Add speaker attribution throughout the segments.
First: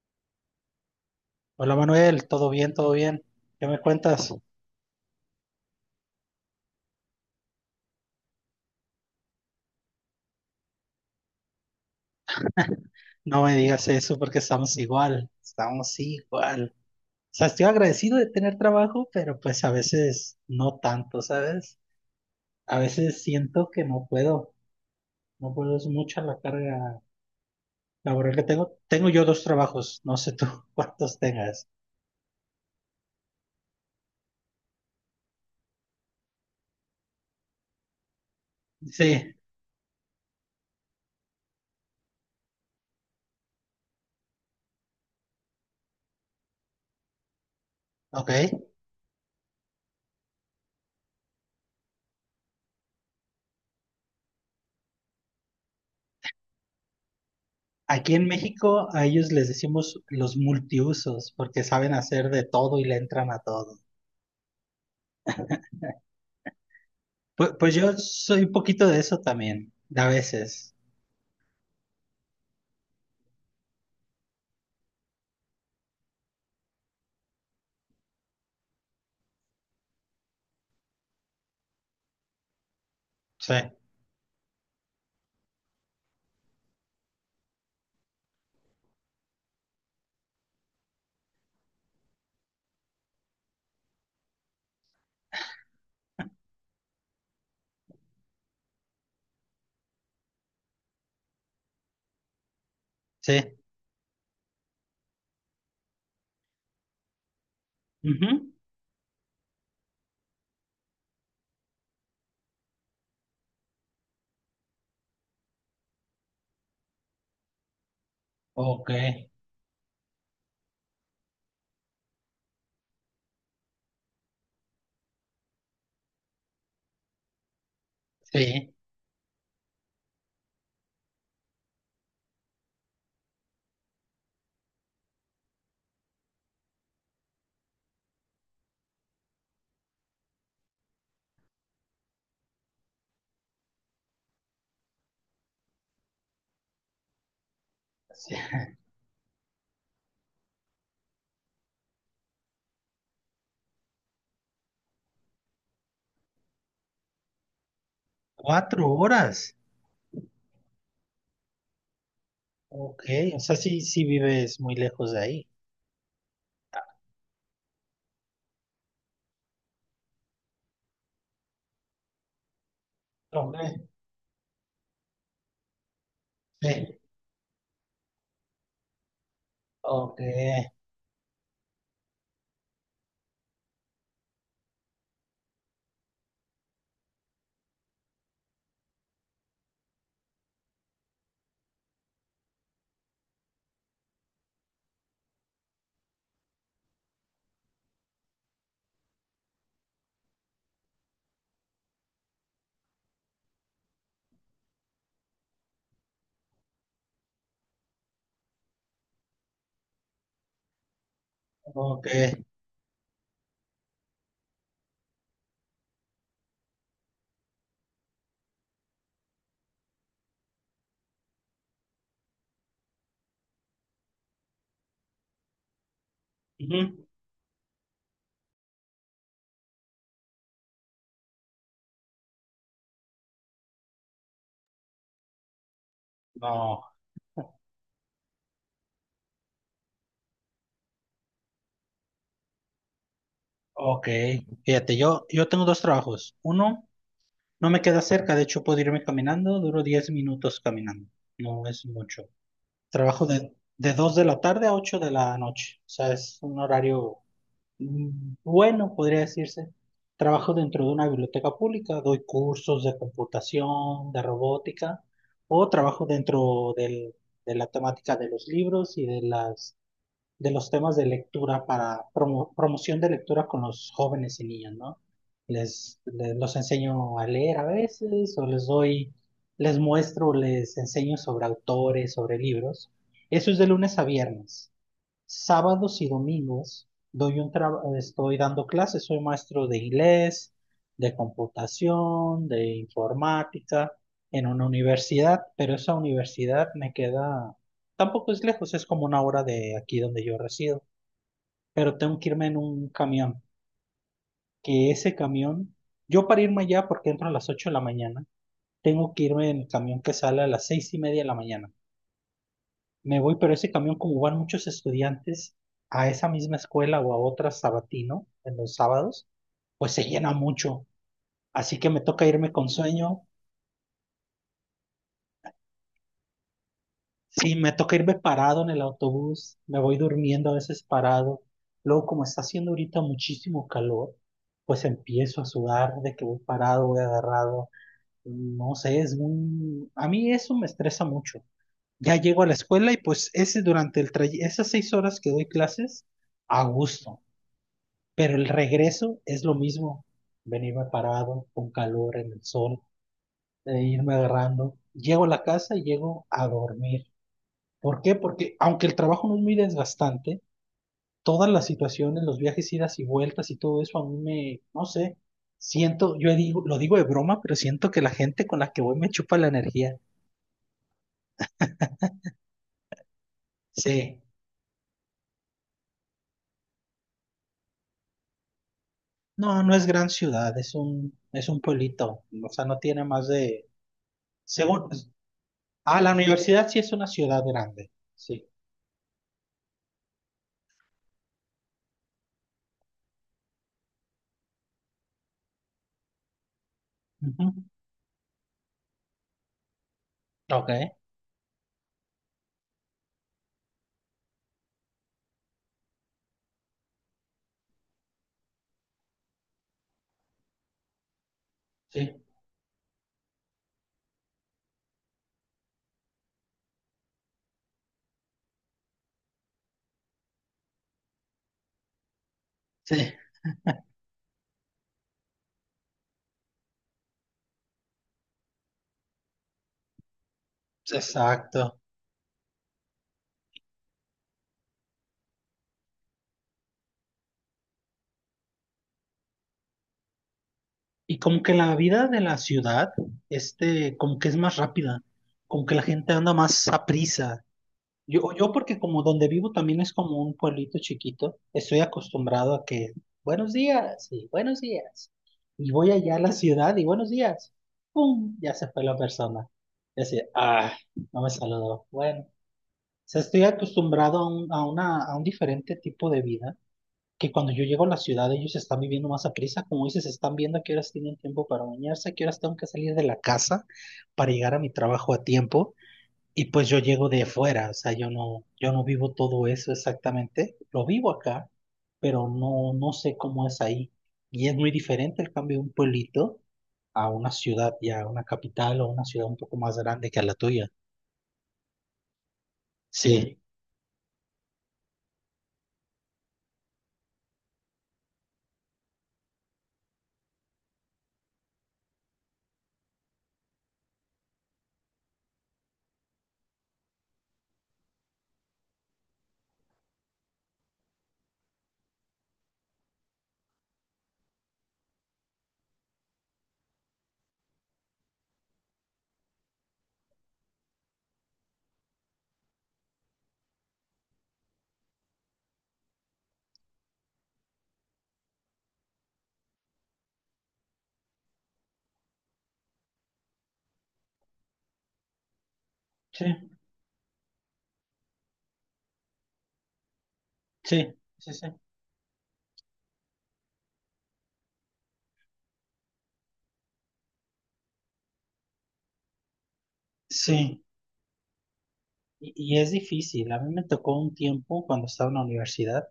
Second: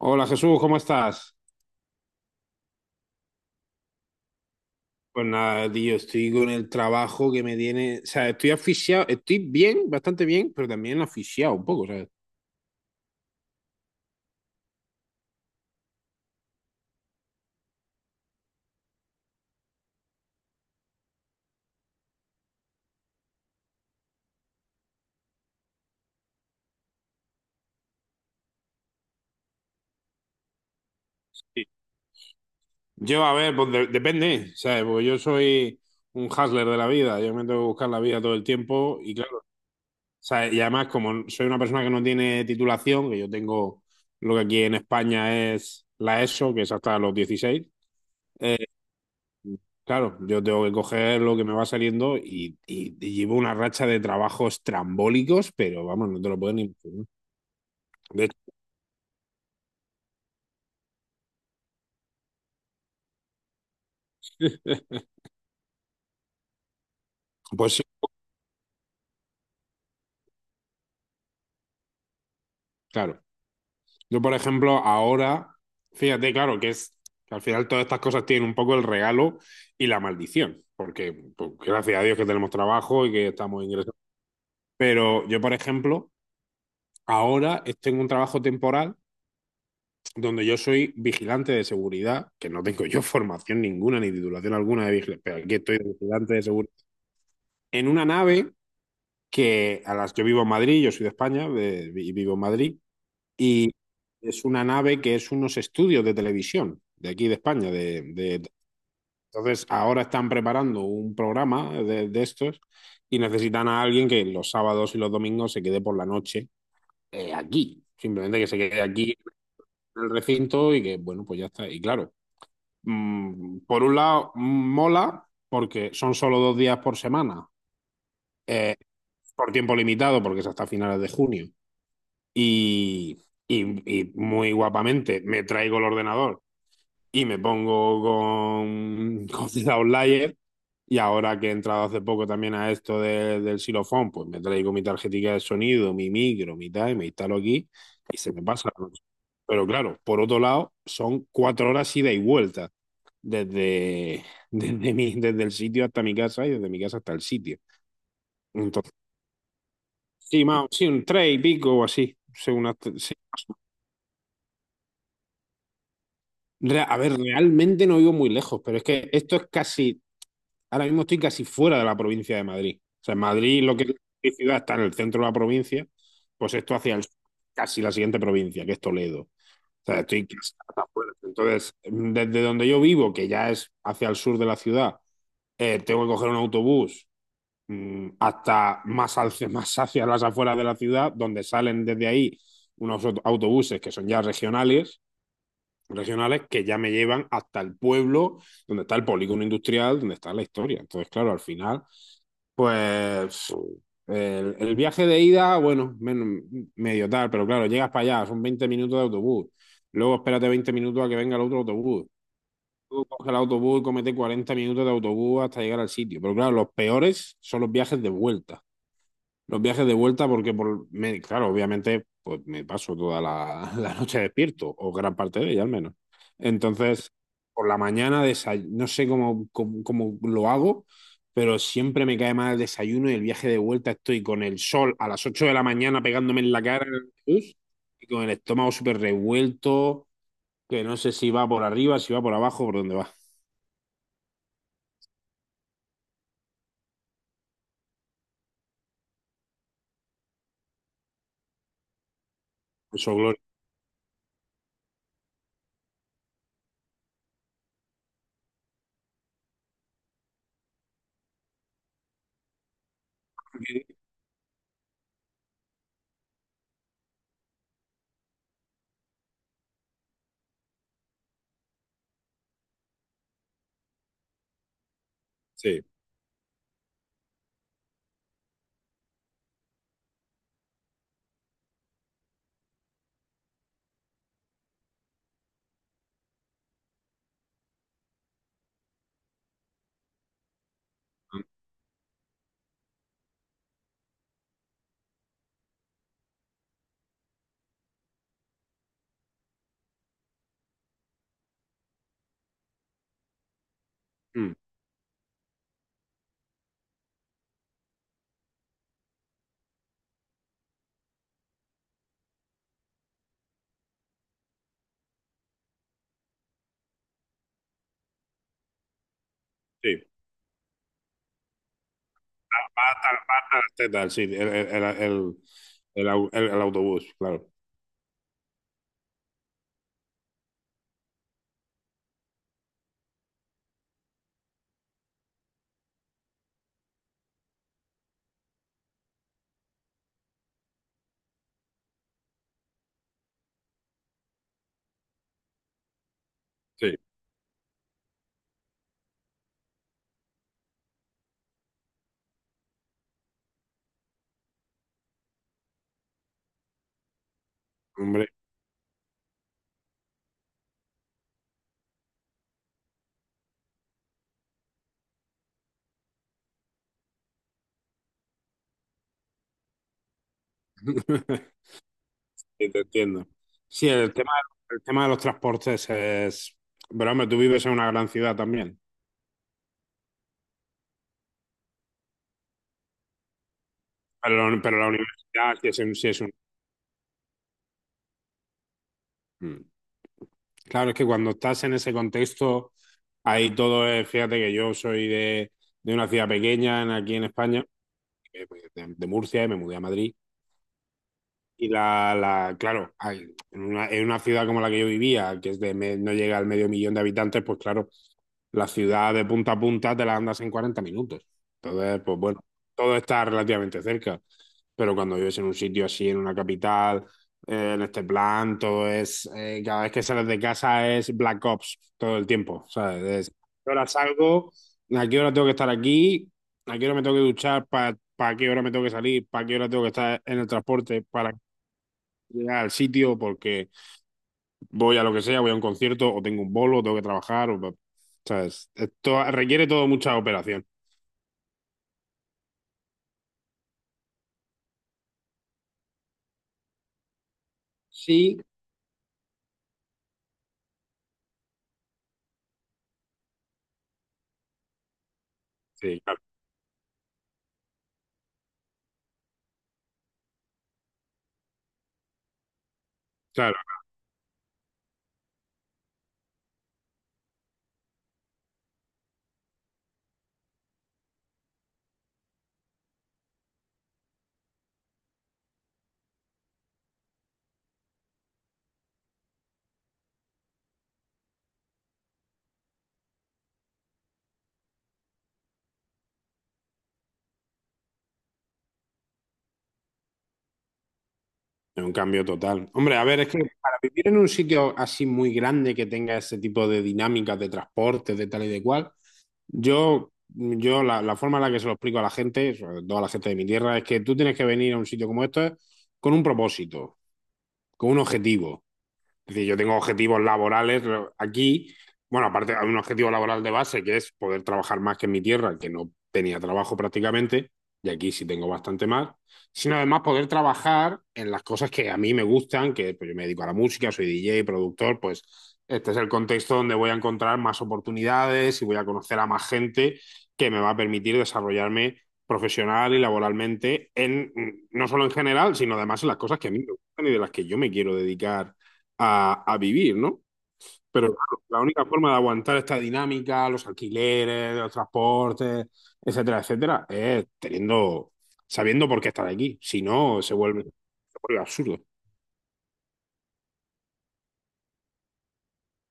Speaker 1: Hola Jesús, ¿cómo estás?
Speaker 2: Hola Manuel, ¿todo bien? ¿Todo bien? ¿Qué me cuentas?
Speaker 1: Pues nada, tío, estoy con el trabajo que me tiene. O sea, estoy asfixiado, estoy bien, bastante bien, pero también asfixiado un poco, ¿sabes?
Speaker 2: No me digas eso porque estamos igual, estamos igual. O sea, estoy agradecido de tener trabajo, pero pues a veces no tanto, ¿sabes? A veces siento que no puedo, no puedo, es mucha la carga laboral que tengo. Tengo yo dos trabajos, no sé tú cuántos tengas.
Speaker 1: Sí. Yo, a ver, pues depende, ¿sabes? Porque yo soy un hustler de la vida, yo me tengo que buscar la vida todo el tiempo y
Speaker 2: Sí,
Speaker 1: claro, ¿sabes? Y además, como soy una persona que no tiene titulación, que yo tengo lo que aquí en España es la ESO, que es hasta los 16.
Speaker 2: ok.
Speaker 1: Claro, yo tengo que coger lo que me va saliendo y llevo una racha de trabajos trambólicos, pero vamos, no te lo puedo ni imaginar.
Speaker 2: Aquí
Speaker 1: De
Speaker 2: en
Speaker 1: hecho,
Speaker 2: México a ellos les decimos los multiusos porque saben hacer de todo y le entran a todo. Pues
Speaker 1: pues sí,
Speaker 2: yo soy un poquito de eso también, a veces.
Speaker 1: claro. Yo, por ejemplo, ahora, fíjate, claro, que es que al final todas estas cosas tienen un poco el regalo y la maldición, porque pues, gracias a Dios que tenemos trabajo y que
Speaker 2: Sí,
Speaker 1: estamos ingresando. Pero yo, por ejemplo, ahora estoy en un trabajo temporal donde yo soy vigilante de seguridad, que no tengo yo formación ninguna ni titulación alguna de vigilante, pero aquí estoy de vigilante de seguridad en una nave que a las yo vivo en Madrid, yo soy de España, y vivo en Madrid,
Speaker 2: sí.
Speaker 1: y es una nave que es unos estudios de televisión de aquí de España.
Speaker 2: Ujú.
Speaker 1: Entonces, ahora están preparando un programa de estos y necesitan a alguien que los sábados y los domingos se quede por la noche, aquí. Simplemente que se quede
Speaker 2: Ok,
Speaker 1: aquí en el recinto y que, bueno, pues ya está. Y claro, por un lado, mola porque son solo dos días por semana,
Speaker 2: sí,
Speaker 1: eh, por tiempo limitado, porque es hasta finales de junio. Y muy guapamente me traigo el ordenador y me pongo con The Outlier. Y ahora que he entrado hace poco también a esto del xilofón, pues me traigo mi tarjetica de sonido, mi micro, mi tal, y me instalo aquí y se
Speaker 2: sí.
Speaker 1: me pasa la noche. Pero claro, por otro lado, son cuatro horas ida y vuelta desde, desde el sitio hasta mi casa y desde mi casa hasta el sitio.
Speaker 2: Cuatro
Speaker 1: Entonces,
Speaker 2: horas.
Speaker 1: sí, más, sí, un 3 y pico o así. Según
Speaker 2: Ok,
Speaker 1: sí.
Speaker 2: o sea, sí, sí vives muy lejos de ahí.
Speaker 1: A ver, realmente no vivo muy lejos, pero es que esto es casi, ahora mismo estoy casi fuera de la provincia de Madrid. O sea,
Speaker 2: Ok,
Speaker 1: Madrid, lo que es mi ciudad, está en el centro de la provincia, pues esto hacia
Speaker 2: sí.
Speaker 1: el sur, casi la siguiente provincia, que es Toledo. O sea,
Speaker 2: Ok,
Speaker 1: estoy casi hasta afuera. Entonces, desde donde yo vivo, que ya es hacia el sur de la ciudad, tengo que coger un autobús, hasta más, al, más hacia las afueras de la ciudad, donde salen desde ahí unos autobuses que son ya regionales, regionales que ya me llevan hasta el pueblo donde está el polígono industrial, donde está la historia. Entonces, claro, al final, pues el viaje de ida, bueno, menos, medio tal, pero claro, llegas para allá, son 20 minutos de autobús. Luego espérate 20 minutos a que venga el otro autobús.
Speaker 2: ok.
Speaker 1: Luego coge el autobús, comete 40 minutos de autobús hasta llegar al sitio. Pero claro, los peores son los viajes de vuelta, los viajes de vuelta, porque por, claro, obviamente, pues me paso toda la, la noche despierto, o gran parte de ella al menos.
Speaker 2: Ujú.
Speaker 1: Entonces, por la mañana no sé cómo, cómo lo hago, pero siempre me cae mal el desayuno y el viaje de vuelta estoy con el sol a las 8 de la mañana pegándome en la
Speaker 2: No,
Speaker 1: cara en el bus y con el estómago súper revuelto, que no sé si va por arriba, si va por abajo, por dónde va.
Speaker 2: ok. Fíjate, yo tengo dos trabajos. Uno, no me queda cerca, de hecho puedo irme caminando, duro 10 minutos caminando. No es mucho.
Speaker 1: Eso,
Speaker 2: Trabajo
Speaker 1: Gloria.
Speaker 2: de 2 de la tarde a 8 de la noche. O sea, es un horario. Bueno, podría decirse. Trabajo dentro de una biblioteca pública, doy cursos de computación, de robótica, o trabajo dentro de la temática de los libros y de los temas de lectura para promoción de lectura con los jóvenes y niños, ¿no?
Speaker 1: Sí.
Speaker 2: Los enseño a leer a veces, o les doy, les muestro, les enseño sobre autores, sobre libros. Eso es de lunes a viernes. Sábados y domingos estoy dando clases, soy maestro de inglés, de
Speaker 1: Mm,
Speaker 2: computación, de informática en una universidad, pero esa universidad me queda, tampoco es lejos, es como una hora de aquí donde yo resido, pero tengo que irme en un camión,
Speaker 1: mm,
Speaker 2: que ese camión, yo para irme allá porque entro a las 8 de la mañana, tengo que irme en el camión que sale a las 6:30 de la mañana. Me voy, pero ese camión, como van muchos estudiantes a esa misma escuela o a otra sabatino en los sábados, pues
Speaker 1: sí.
Speaker 2: se llena mucho. Así que me toca irme con
Speaker 1: Pata,
Speaker 2: sueño.
Speaker 1: pata, las tetas, sí, el, el autobús, claro.
Speaker 2: Sí, me toca irme parado en el autobús. Me voy durmiendo a veces parado. Luego, como está haciendo ahorita muchísimo calor, pues empiezo a sudar de que voy parado, voy agarrado. No sé, a mí eso me estresa mucho. Ya llego a la escuela y pues ese durante el tray- esas 6 horas que doy clases, a
Speaker 1: Sí,
Speaker 2: gusto. Pero el regreso es lo mismo. Venirme parado, con calor, en el sol, e irme agarrando. Llego a la casa y llego a dormir. ¿Por qué?
Speaker 1: hombre,
Speaker 2: Porque aunque el trabajo no es muy desgastante, todas las situaciones, los viajes, idas y vueltas y todo eso, a mí me, no sé, siento, yo digo, lo digo de broma, pero siento que la gente con la que voy me chupa la energía.
Speaker 1: sí, te entiendo. Sí,
Speaker 2: Sí,
Speaker 1: el tema de los transportes es... Pero hombre, tú vives en una gran ciudad también,
Speaker 2: no, no es gran ciudad, es un pueblito, o sea, no tiene más de,
Speaker 1: pero la
Speaker 2: según,
Speaker 1: universidad sí es un...
Speaker 2: ah,
Speaker 1: sí
Speaker 2: la
Speaker 1: es
Speaker 2: universidad sí es una ciudad grande, sí.
Speaker 1: mm. Claro, es que cuando estás en ese contexto, ahí todo es... Fíjate que yo soy de una ciudad pequeña aquí en
Speaker 2: Ujú.
Speaker 1: España, pues, de Murcia, y me mudé a Madrid.
Speaker 2: Ok,
Speaker 1: Y la claro, en una ciudad como la que yo vivía, que es no llega al medio millón de habitantes, pues claro, la ciudad de punta a punta te la andas en 40 minutos. Entonces, pues
Speaker 2: sí,
Speaker 1: bueno, todo está relativamente cerca. Pero cuando vives en un sitio así, en una capital, en este plan, todo es, cada vez que sales de casa es Black Ops todo el tiempo, ¿sabes?
Speaker 2: sí,
Speaker 1: Es, ¿a qué hora salgo? ¿A qué hora tengo que estar aquí? ¿A qué hora me tengo que duchar? ¿Para qué hora me tengo que salir? ¿Para qué hora tengo que estar en el transporte? ¿Para
Speaker 2: exacto.
Speaker 1: llegar al sitio porque voy a lo que sea, voy a un concierto o tengo un bolo, tengo que trabajar? O, ¿sabes? Esto requiere todo mucha operación.
Speaker 2: Y como que la vida de la ciudad, este, como que es más rápida, como que la gente anda más a prisa. Yo,
Speaker 1: Sí,
Speaker 2: yo porque como donde vivo también es como un pueblito chiquito, estoy acostumbrado a que buenos días. Y voy
Speaker 1: sí,
Speaker 2: allá a
Speaker 1: claro,
Speaker 2: la ciudad y buenos días. ¡Pum! Ya se fue la persona. Y así, ah, no me saludó. Bueno, o sea, estoy
Speaker 1: claro,
Speaker 2: acostumbrado a un diferente tipo de vida que cuando yo llego a la ciudad ellos están viviendo más a prisa, como dices, están viendo a qué horas tienen tiempo para bañarse, a qué horas tengo que salir de la casa para llegar a mi trabajo a tiempo, y pues yo llego de fuera, o sea, yo no vivo todo eso exactamente, lo vivo acá, pero no, no sé cómo es ahí, y es muy diferente el cambio de un pueblito a una ciudad ya, una capital o una ciudad un poco más grande que a la tuya.
Speaker 1: es un cambio total. Hombre, a ver, es
Speaker 2: Sí,
Speaker 1: que para vivir en un sitio así muy grande que tenga ese tipo de dinámicas de transporte, de tal y de cual, yo la forma en la que se lo explico a la gente, sobre todo a la gente de mi tierra, es que tú tienes que venir a un sitio como este con un propósito, con un objetivo. Es decir, yo tengo objetivos laborales, aquí. Bueno, aparte hay un objetivo laboral de base que es poder trabajar más que en mi tierra, que no tenía trabajo prácticamente, y aquí sí tengo bastante más, sino además poder trabajar en las cosas que a mí me gustan, que pues, yo me dedico a la música, soy DJ, productor, pues este es el contexto donde voy a encontrar más oportunidades y voy a conocer a más gente que me va a permitir desarrollarme profesional y laboralmente, en, no solo en general, sino además en las
Speaker 2: sí,
Speaker 1: cosas que a mí me gustan y de las que yo me quiero dedicar a vivir, ¿no?
Speaker 2: sí,
Speaker 1: Pero
Speaker 2: sí,
Speaker 1: claro,
Speaker 2: sí.
Speaker 1: la única forma de aguantar esta dinámica, los alquileres, los transportes, etcétera, etcétera, es teniendo, sabiendo por qué estar aquí. Si no,
Speaker 2: Sí,
Speaker 1: se vuelve absurdo.
Speaker 2: y es difícil. A mí me tocó un tiempo cuando estaba en la universidad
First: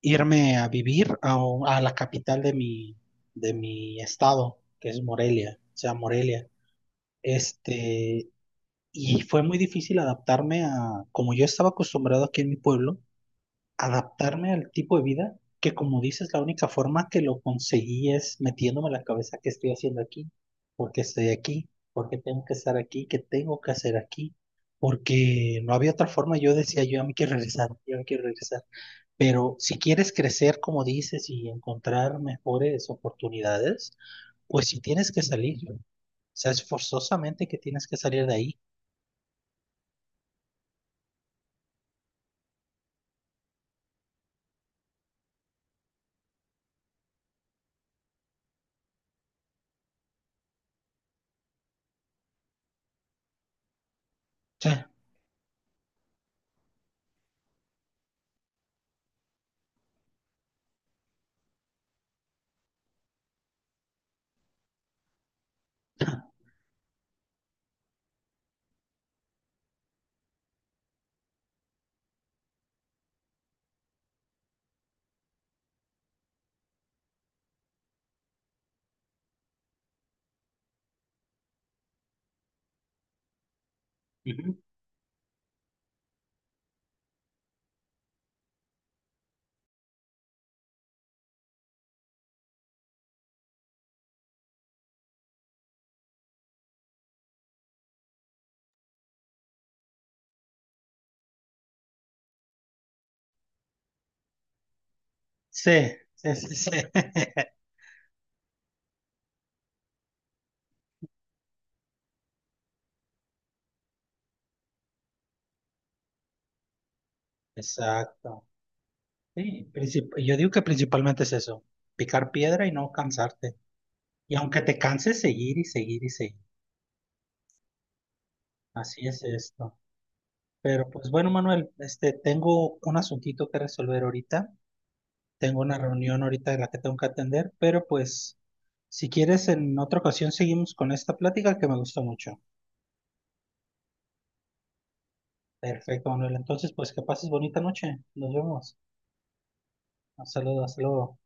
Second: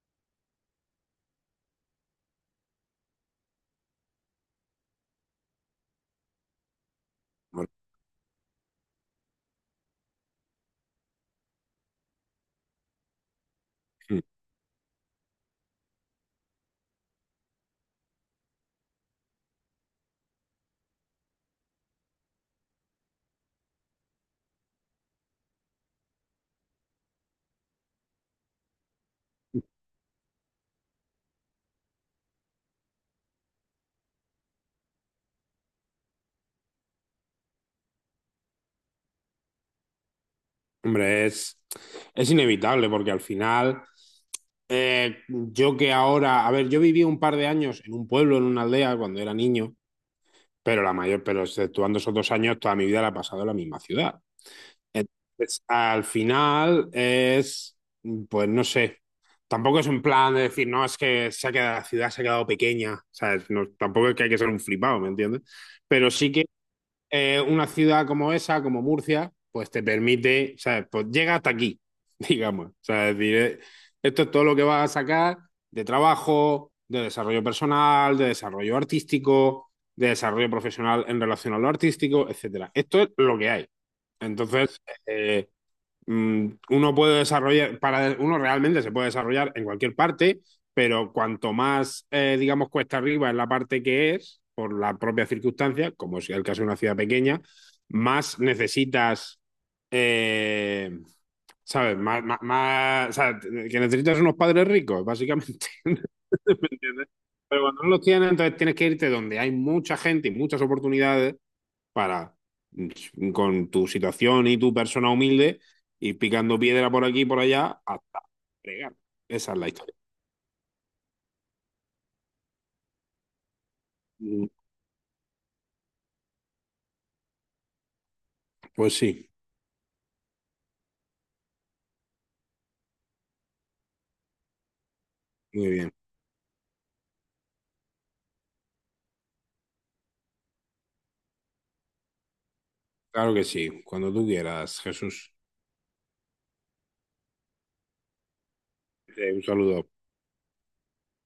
Speaker 2: irme a vivir a la capital de mi, estado, que es Morelia, o sea, Morelia.
Speaker 1: Bueno,
Speaker 2: Este, y fue muy difícil adaptarme a, como yo estaba acostumbrado aquí en mi pueblo,
Speaker 1: mm,
Speaker 2: adaptarme al tipo de vida que, como dices, la única forma que lo conseguí es metiéndome en la cabeza que estoy haciendo aquí, porque estoy aquí, porque tengo que estar aquí, que tengo que hacer aquí, porque no había otra forma. Yo decía, yo a mí quiero regresar, yo me quiero regresar. Pero si quieres crecer, como dices, y encontrar mejores oportunidades, pues sí tienes que salir. O sea, es forzosamente que tienes que salir de ahí.
Speaker 1: hombre, es inevitable porque al final, yo que ahora, a ver, yo viví un par de años en un pueblo, en una aldea, cuando era niño, pero la mayor, pero exceptuando esos dos años, toda mi vida la he pasado en la misma ciudad.
Speaker 2: Sí,
Speaker 1: Entonces, al final es, pues no sé, tampoco es un plan de decir, no, es que se ha quedado, la ciudad se ha quedado pequeña, ¿sabes? No, tampoco es que hay que ser un flipado, ¿me entiendes? Pero sí, una ciudad como esa, como Murcia, pues te permite, ¿sabes? Pues llega hasta aquí, digamos. O sea, es decir, esto es todo lo que vas a sacar de trabajo, de desarrollo personal, de desarrollo artístico, de desarrollo profesional en relación a lo artístico, etcétera. Esto es lo que hay.
Speaker 2: Ujú.
Speaker 1: Entonces, mm, uno puede desarrollar, para, uno realmente se puede desarrollar en cualquier parte, pero cuanto más, digamos, cuesta arriba en la parte que es, por la propia circunstancia, como es el caso de una ciudad pequeña, más necesitas, eh, ¿sabes? Más, más, o sea, que necesitas unos padres ricos, básicamente.
Speaker 2: Sí,
Speaker 1: ¿Me
Speaker 2: sí, sí. Sí.
Speaker 1: entiendes? Pero cuando no los tienes, entonces tienes que irte donde hay mucha gente y muchas oportunidades para con tu situación y tu persona humilde ir picando piedra por aquí y por allá hasta
Speaker 2: Exacto.
Speaker 1: fregar.
Speaker 2: Sí,
Speaker 1: Esa es la historia.
Speaker 2: yo digo que principalmente es eso, picar piedra y no cansarte. Y
Speaker 1: Mm,
Speaker 2: aunque te canses, seguir y seguir y seguir.
Speaker 1: pues
Speaker 2: Así es
Speaker 1: sí,
Speaker 2: esto. Pero pues bueno, Manuel, este, tengo un asuntito que resolver ahorita. Tengo
Speaker 1: muy
Speaker 2: una
Speaker 1: bien.
Speaker 2: reunión ahorita de la que tengo que atender, pero pues si quieres en otra ocasión seguimos con esta plática que me gustó mucho.
Speaker 1: Claro que sí, cuando tú quieras, Jesús.
Speaker 2: Perfecto, Manuel. Entonces, pues que pases bonita noche. Nos vemos.
Speaker 1: Un saludo.
Speaker 2: Saludos, hasta luego.